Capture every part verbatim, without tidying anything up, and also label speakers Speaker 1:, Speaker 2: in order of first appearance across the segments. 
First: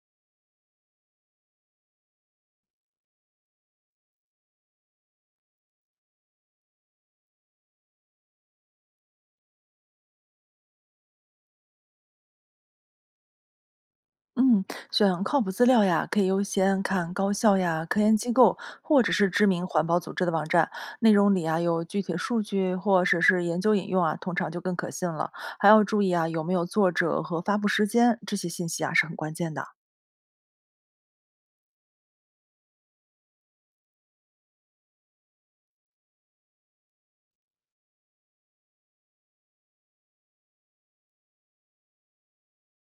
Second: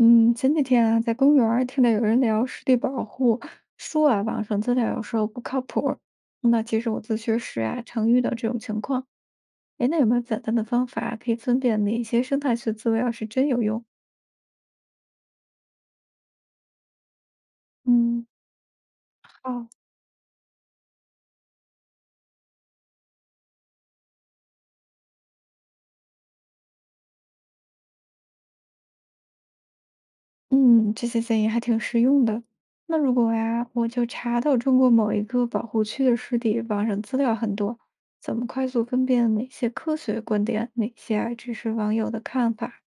Speaker 1: 嗯，前几天啊，在公园儿听到有人聊湿地保护，说啊，网上资料有时候不靠谱儿，那其实我自学时啊，常遇到这种情况。哎，那有没有简单的方法可以分辨哪些生态学资料是真有用？
Speaker 2: 嗯，选靠谱资料呀，可以优先看高校呀、科研
Speaker 1: 嗯。
Speaker 2: 机构或者是知名
Speaker 1: 好。
Speaker 2: 环保组织的网站，内容里啊有具体数据或者是研究引用啊，通常就更可信了。还要注意啊有没有作者和发布时间，这些信息啊是很关键的。
Speaker 1: 嗯，这些建议还挺实用的。那如果呀，我就查到中国某一个保护区的湿地，网上资料很多，怎么快速分辨哪些科学观点，哪些啊只是网友的看法？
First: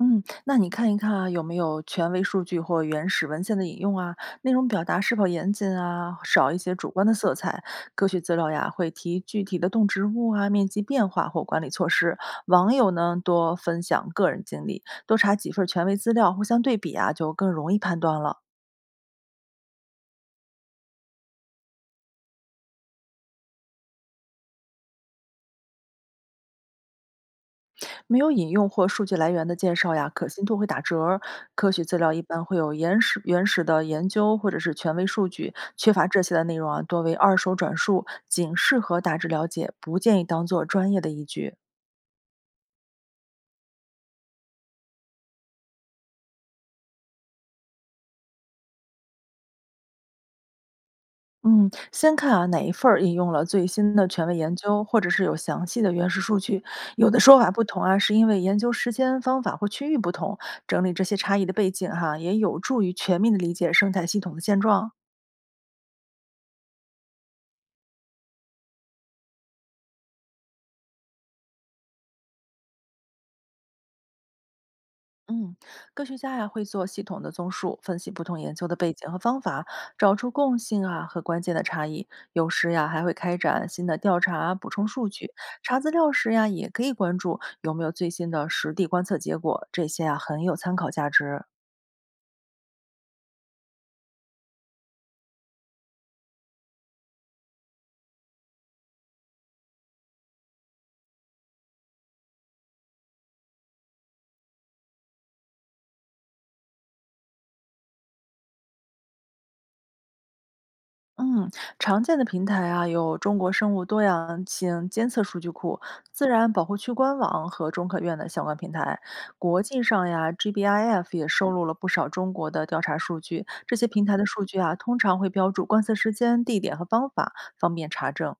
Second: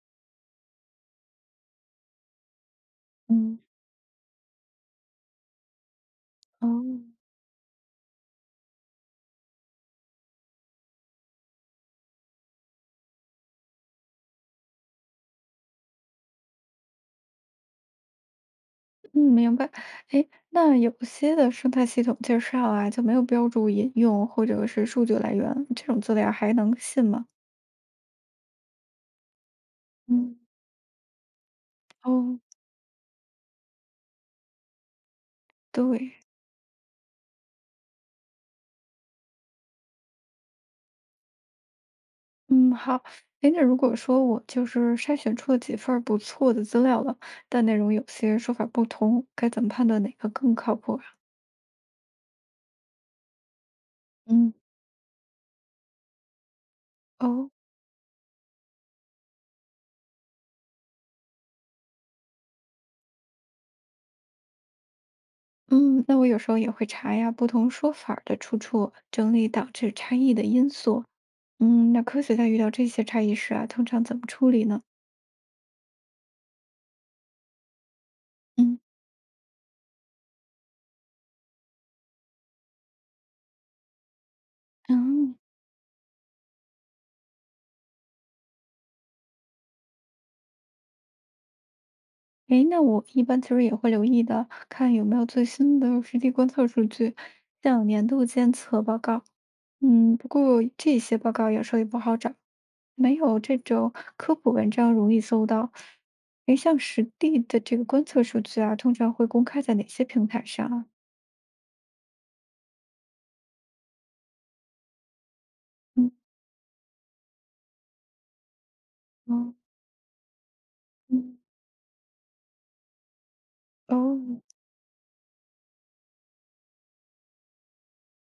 Speaker 2: 嗯，那你看一看啊，有没有权威数据或原始文献
Speaker 1: 嗯。
Speaker 2: 的引用啊？内容表达是否严谨啊？少一
Speaker 1: 哦。
Speaker 2: 些主观的色彩。科学资料呀，会提具体的动植物啊、面积变化或管理措施。网友呢，多分享个人经历，多查几份权威资料，互相对比啊，就更容易判断了。
Speaker 1: 嗯，明白。哎，那有些的生态系统介绍啊，就没有标注引用或者是数据来源，这种资料还能信吗？
Speaker 2: 没有引用或数据来源的介绍呀，可
Speaker 1: 嗯。
Speaker 2: 信度会打折儿。科学资料一
Speaker 1: 哦。
Speaker 2: 般会有原始原始的研究或者是权威数据，缺乏
Speaker 1: 对。
Speaker 2: 这些的内容啊，多为二手转述，仅适合大致了解，不建议当做专业的依据。
Speaker 1: 嗯，好。哎，那如果说我就是筛选出了几份儿不错的资料了，但内容有些说法不同，该怎么判断哪个更靠谱啊？
Speaker 2: 嗯，先看啊哪一份儿引用了最新的权威
Speaker 1: 嗯。
Speaker 2: 研究，或者是有详细的原始数据。有的说法
Speaker 1: 哦。
Speaker 2: 不同啊，是因为研究时间、方法或区域不同。整理这些差异的背景哈、也有助于全面的理解生态系统的现状。
Speaker 1: 嗯，那我有时候也会查呀，不同说法儿的出处，整理导致差异的因素。嗯，那科学家遇到这些差异时啊，通常怎么处理呢？
Speaker 2: 嗯，科学家呀会做系统的综述，分析不同研究的
Speaker 1: 嗯
Speaker 2: 背景和方法，找出共性啊和关键的差异。有时呀还会开展新的调查，补充数据。
Speaker 1: 嗯，
Speaker 2: 查资料时呀也可以关注有没有最新的实地观测结果，这些啊很有参考价值。
Speaker 1: 诶，那我一般其实也会留意的，看有没有最新的实地观测数据，像年度监测报告。嗯，不过这些报告有时候也不好找，没有这种科普文章容易搜到。诶，像实地的这个观测数据啊，通常会公开在哪些平台上啊？
Speaker 2: 嗯，常见的平台啊，有中国生物多样性监测数据库、
Speaker 1: 嗯。
Speaker 2: 自然保护区官网和中科院的相关平台。国
Speaker 1: 哦。
Speaker 2: 际上呀，G B I F 也
Speaker 1: 嗯。
Speaker 2: 收录了不少中国的调查数据。这些平台的
Speaker 1: 哦。
Speaker 2: 数据啊，通常会标注观测时间、地点和方法，方便查证。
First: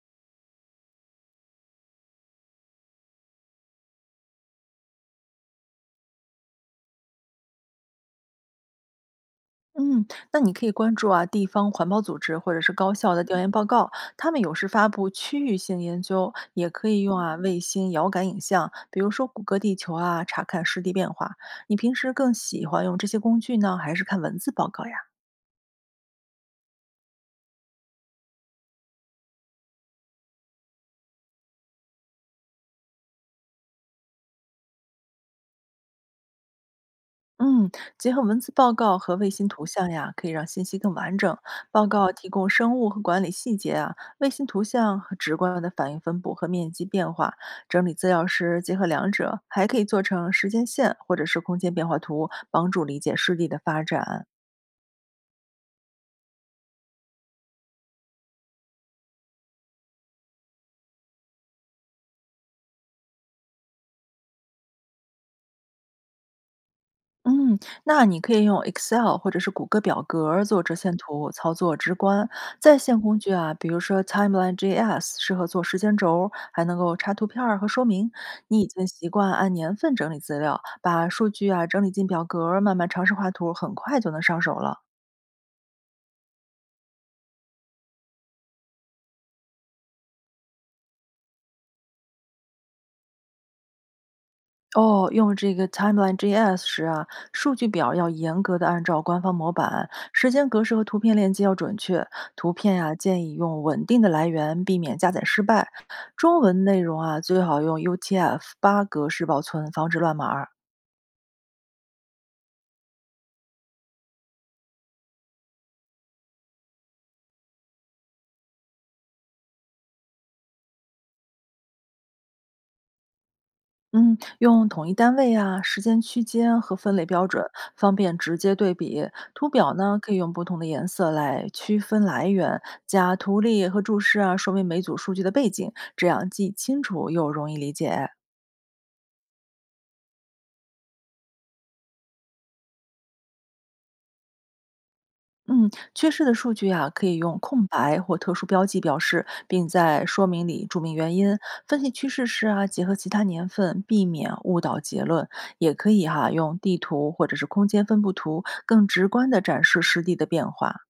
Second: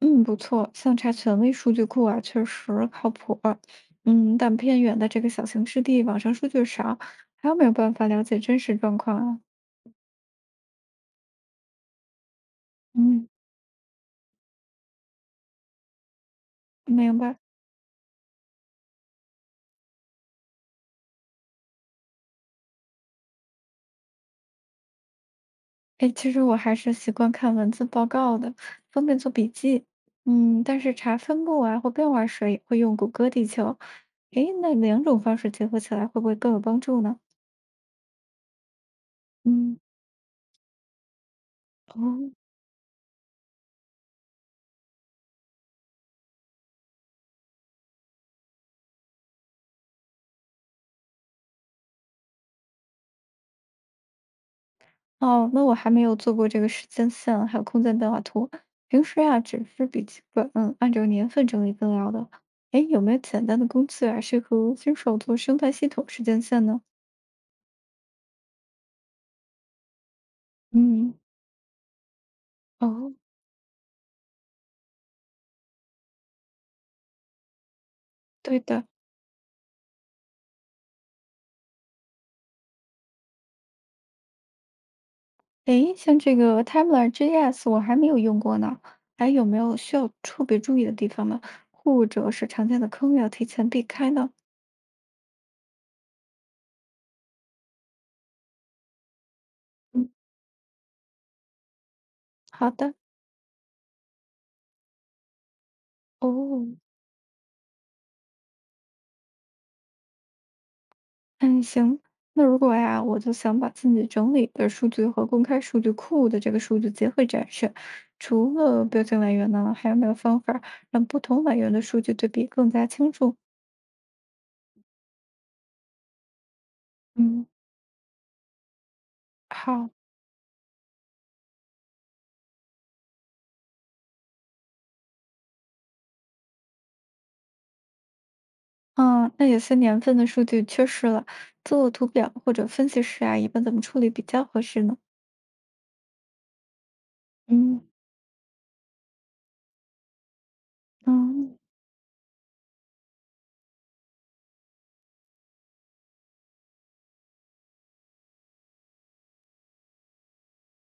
Speaker 1: 嗯，不错，像查权威数据库啊，确实靠谱儿。嗯，但偏远的这个小型湿地，网上数据少，还有没有办法了解真实状况啊？
Speaker 2: 嗯，那你可以关注啊，地方环保组织或者是高校的
Speaker 1: 嗯，
Speaker 2: 调研报告，他们有时发布区域性研究，也可以
Speaker 1: 明
Speaker 2: 用啊
Speaker 1: 白。
Speaker 2: 卫星遥感影像，比如说谷歌地球啊，查看湿地变化。你平时更喜欢用这些工具呢，还是看文字报告呀？
Speaker 1: 哎，其实我还是习惯看文字报告的，方便做笔记。嗯，但是查分布啊或变化时也会用谷歌地球。哎，那两种方式结合起来会不会更有帮助呢？
Speaker 2: 嗯，结合文字报告和卫星图
Speaker 1: 嗯。
Speaker 2: 像呀，可以让信息更完整。报告提
Speaker 1: 哦。
Speaker 2: 供生物和管理细节啊，卫星图像和直观的反应分布和面积变化。整理资料时结合两者，还可以做成时间线或者是空间变化图，帮助理解湿地的发展。
Speaker 1: 哦，那我还没有做过这个时间线，还有空间变化图。平时啊，只是笔记本，嗯，按照年份整理资料的。哎，有没有简单的工具啊，适合新手做生态系统时间线呢？
Speaker 2: 嗯，那你可以用 Excel 或者是谷歌表格儿做折线
Speaker 1: 嗯。
Speaker 2: 图，操作直观。在线
Speaker 1: 哦。
Speaker 2: 工具啊，比如说 Timeline J S 适合做时间轴儿还能够插图片儿和说明。
Speaker 1: 对
Speaker 2: 你已经
Speaker 1: 的。
Speaker 2: 习惯按年份整理资料，把数据啊整理进表格儿，慢慢尝试画图，很快就能上手了。
Speaker 1: 哎，像这个 Tabler G S 我还没有用过呢，还有没有需要特别注意的地方呢？或者是常见的坑要提前避开呢？
Speaker 2: 哦，用这个 Timeline J S 时啊，数据表要严格的按照官方模板，
Speaker 1: 嗯，
Speaker 2: 时间格式和图片链接要准确。图
Speaker 1: 好
Speaker 2: 片呀、
Speaker 1: 的。
Speaker 2: 建议用稳定的来源，避免加载失败。中文
Speaker 1: 哦。
Speaker 2: 内容啊，最好用 U T F 八格式保存，防止乱码儿。
Speaker 1: 嗯，行。那如果呀，我就想把自己整理的数据和公开数据库的这个数据结合展示，除了标签来源呢，还有没有方法让不同来源的数据对比更加清楚？
Speaker 2: 嗯，用统一单位啊、时间区间和分类标准，
Speaker 1: 嗯。
Speaker 2: 方便直接对比。图表
Speaker 1: 好。
Speaker 2: 呢，可以用不同的颜色来区分来源，加图例和注释啊，说明每组数据的背景，这样既清楚又容易理解。
Speaker 1: 嗯，那有些年份的数据缺失了，做图表或者分析师啊，一般怎么处理比较合适呢？
Speaker 2: 嗯，缺失的数据啊，可以用空
Speaker 1: 嗯。
Speaker 2: 白或特殊标记表示，并在说明里注明原因。
Speaker 1: 嗯。
Speaker 2: 分析趋势时啊，结合其他年份，避免误导结论。也可以哈、用地图或者是空间分布图，更直观地展示湿地的变化。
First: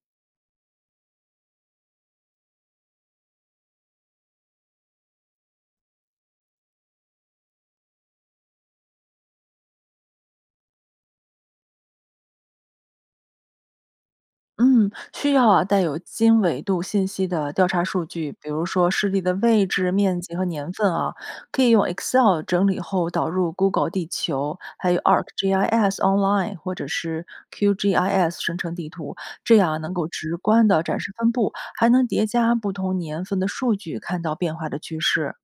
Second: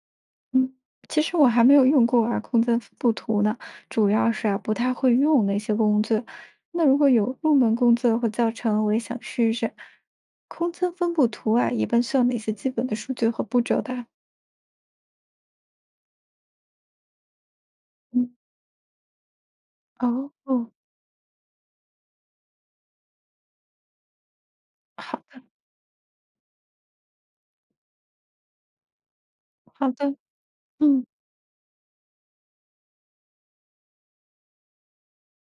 Speaker 1: 嗯，其实我还没有用过啊，空间分布图呢，主要是啊不太会用那些工具。那如果有入门工具或教程，我也想试试。空间分布图啊，一般需要哪些基本的数据和步骤的啊？
Speaker 2: 嗯，需要啊带有经纬度信息的调查数
Speaker 1: 嗯。
Speaker 2: 据，比如说湿地的位置、面
Speaker 1: 哦
Speaker 2: 积和年
Speaker 1: 哦。
Speaker 2: 份啊，可以用 Excel 整理后导入 Google 地球，还有
Speaker 1: 好的。
Speaker 2: ArcGIS Online 或者是 Q G I S 生成地图，这样啊能
Speaker 1: 好
Speaker 2: 够
Speaker 1: 的。
Speaker 2: 直观的展
Speaker 1: 嗯。
Speaker 2: 示分布，还能叠加不同年份的数据，看到变化的趋势。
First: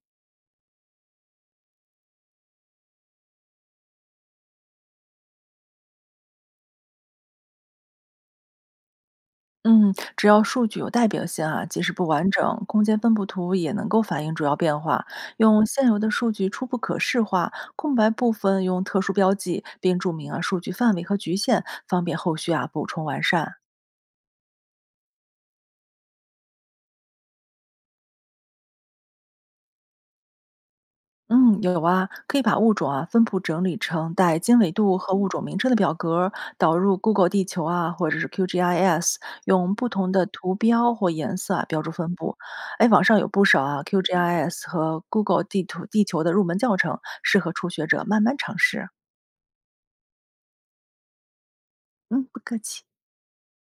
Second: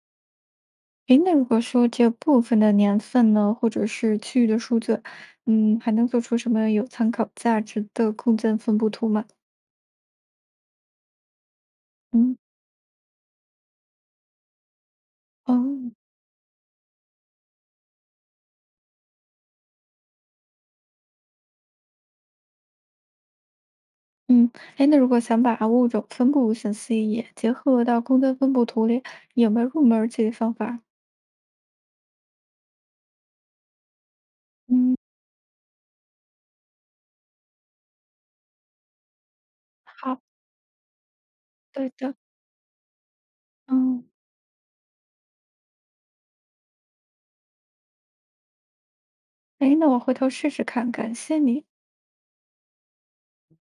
Speaker 1: 诶，那如果说这部分的年份呢，或者是区域的数据，嗯，还能做出什么有参考价值的空间分布图吗？
Speaker 2: 嗯，只要数据有代表性啊，即使不完
Speaker 1: 嗯。
Speaker 2: 整，空间分布图也能够反映主要变化。用现
Speaker 1: 哦。
Speaker 2: 有的数据初步可视化，空白部分用特殊标记，并注明啊数据范围和局限，方便后续啊补充完善。
Speaker 1: 嗯。哎，那如果想把物种分布信息也结合到空间分布图里，有没有入门儿级的方法？
Speaker 2: 嗯，有啊，可以把物种啊分布整理成带经纬
Speaker 1: 嗯。
Speaker 2: 度和物种名称的表格儿导入 Google 地球啊，或者是 Q G I S，用不同
Speaker 1: 好。
Speaker 2: 的图标或颜色啊标
Speaker 1: 对
Speaker 2: 注
Speaker 1: 的。
Speaker 2: 分布。哎，网上有不少啊
Speaker 1: 嗯。
Speaker 2: Q G I S 和 Google 地图地球的入门教程，适合初学者慢慢尝试。
Speaker 1: 哎，那我回头试试看，感谢你。
Speaker 2: 嗯，不客气。